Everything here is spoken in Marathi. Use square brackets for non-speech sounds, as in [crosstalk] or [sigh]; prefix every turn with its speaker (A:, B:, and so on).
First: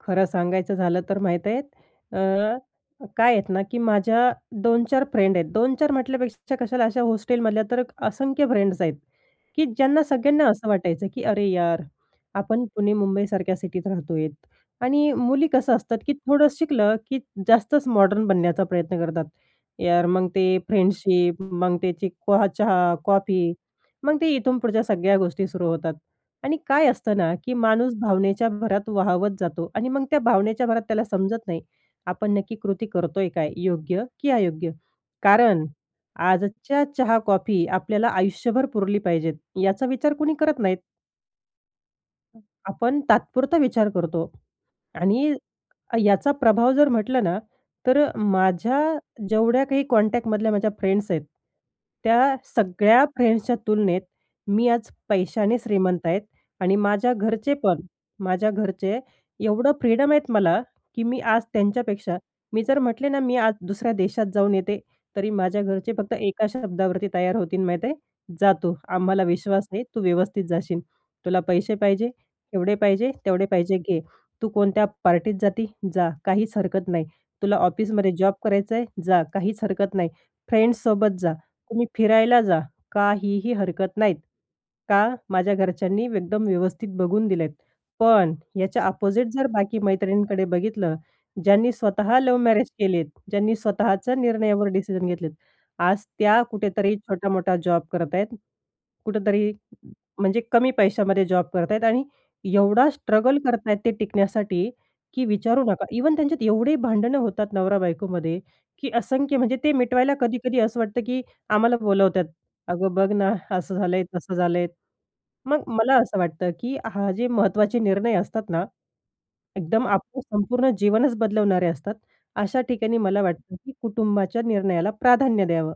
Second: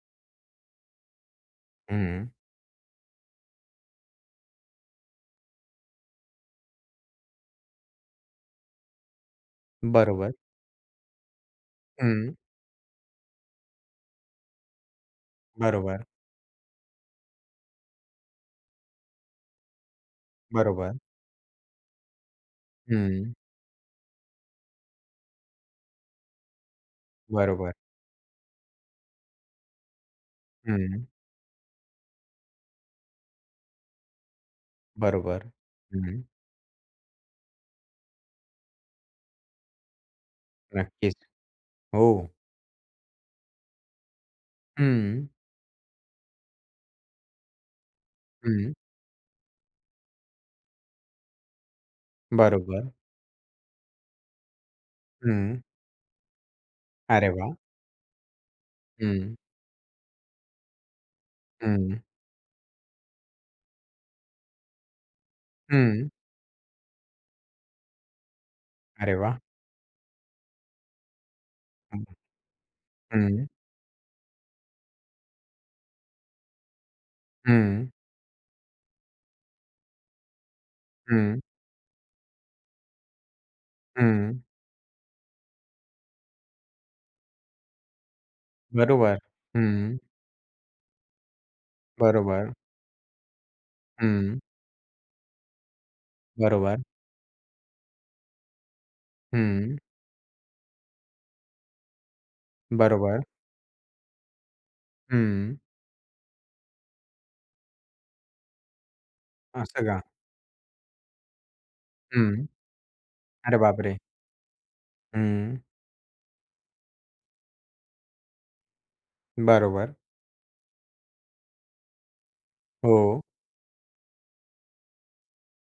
A: खरं सांगायचं झालं तर माहीत आहेत
B: हं.
A: अ, काय आहेत ना की माझ्या 2-4 फ्रेंड आहेत. 2-4 म्हटल्यापेक्षा कशाला अशा हॉस्टेलमधल्या तर असंख्य फ्रेंड्स आहेत. की ज्यांना
B: बरोबर.
A: सगळ्यांना असं वाटायचं की अरे यार,
B: हं.
A: आपण पुणे मुंबईसारख्या सिटीत राहतो आहेत. आणि मुली कसं असतात
B: बरोबर.
A: की थोडंसं शिकलं की जास्तच मॉडर्न बनण्याचा प्रयत्न करतात. यार मग ते
B: बरोबर.
A: फ्रेंडशिप मग त्याची कोहा चहा,
B: हं.
A: कॉफी मग ते इथून पुढच्या सगळ्या गोष्टी सुरू होतात. आणि काय असतं ना की
B: बरोबर.
A: माणूस भावनेच्या भरात वाहावत जातो आणि मग त्या भावनेच्या भरात त्याला
B: हं.
A: समजत नाही. आपण नक्की कृती करतोय काय योग्य की अयोग्य?
B: बरोबर.
A: कारण
B: हं.
A: आजच्या चहा, कॉफी आपल्याला आयुष्यभर पुरली पाहिजे याचा विचार कुणी करत नाहीत.
B: नक्कीच. हो.
A: आपण तात्पुरता विचार करतो
B: हं.
A: आणि याचा प्रभाव जर म्हटलं ना, तर अ,
B: हं.
A: माझ्या जेवढ्या काही कॉन्टॅक्टमधल्या माझ्या फ्रेंड्स आहेत, त्या
B: बरोबर.
A: सगळ्या फ्रेंड्सच्या तुलनेत मी आज पैशाने
B: हं.
A: श्रीमंत आहेत आणि माझ्या
B: अरे
A: घरचे
B: वाह!
A: पण माझ्या घरचे
B: हं.
A: एवढं फ्रीडम आहेत मला की मी आज
B: हं.
A: त्यांच्यापेक्षा, मी जर म्हटले ना मी आज दुसऱ्या देशात जाऊन येते तरी माझ्या घरचे
B: हं
A: फक्त 1 शब्दावरती तयार होतील माहीत आहे जा तू
B: अरे
A: आम्हाला
B: वाह!
A: विश्वास आहे तू व्यवस्थित जाशील. तुला पैसे
B: हं,
A: पाहिजे एवढे पाहिजे
B: हं.
A: तेवढे
B: हं.
A: पाहिजे घे. तू कोणत्या पार्टीत जाती जा. काहीच हरकत नाही. तुला
B: हं.
A: ऑफिसमध्ये जॉब करायचंय? जा काहीच हरकत नाही. फ्रेंड्स सोबत जा.
B: हं.
A: तुम्ही फिरायला जा. काहीही हरकत नाहीत.
B: हं.
A: का? माझ्या घरच्यांनी एकदम व्यवस्थित बघून दिलेत. पण ह्याच्या
B: बरोबर.
A: अपोझिट जर बाकी
B: हं.
A: मैत्रिणींकडे बघितलं, ज्यांनी स्वतः लव्ह
B: बरोबर.
A: मॅरेज केलेत, ज्यांनी स्वतःच्या
B: हं.
A: निर्णयावर डिसिजन घेतलेत. आज त्या
B: बरोबर.
A: कुठेतरी छोटा-मोठा जॉब करतायत. कुठेतरी
B: हं
A: म्हणजे कमी पैशामध्ये जॉब करताय आणि एवढा
B: बरोबर.
A: स्ट्रगल करत आहेत ते टिकण्यासाठी, की
B: हं.
A: विचारू नका. इव्हन त्यांच्यात एवढे भांडणं होतात नवरा-बायकोमध्ये की असंख्य म्हणजे ते
B: असं का.
A: मिटवायला कधी-कधी असं वाटतं की आम्हाला बोलावतात.
B: हं.
A: "अगं बघ ना [chuckles]
B: अरे
A: असं
B: बापरे!
A: झालंय. तसं झालंय."
B: हं.
A: मग मला असं वाटतं की हा जे महत्त्वाचे निर्णय असतात ना एकदम
B: बरोबर.
A: आपलं संपूर्ण जीवनच बदलवणारे असतात, अशा ठिकाणी मला
B: हो.
A: वाटतं की कुटुंबाच्या निर्णयाला प्राधान्य द्यावं.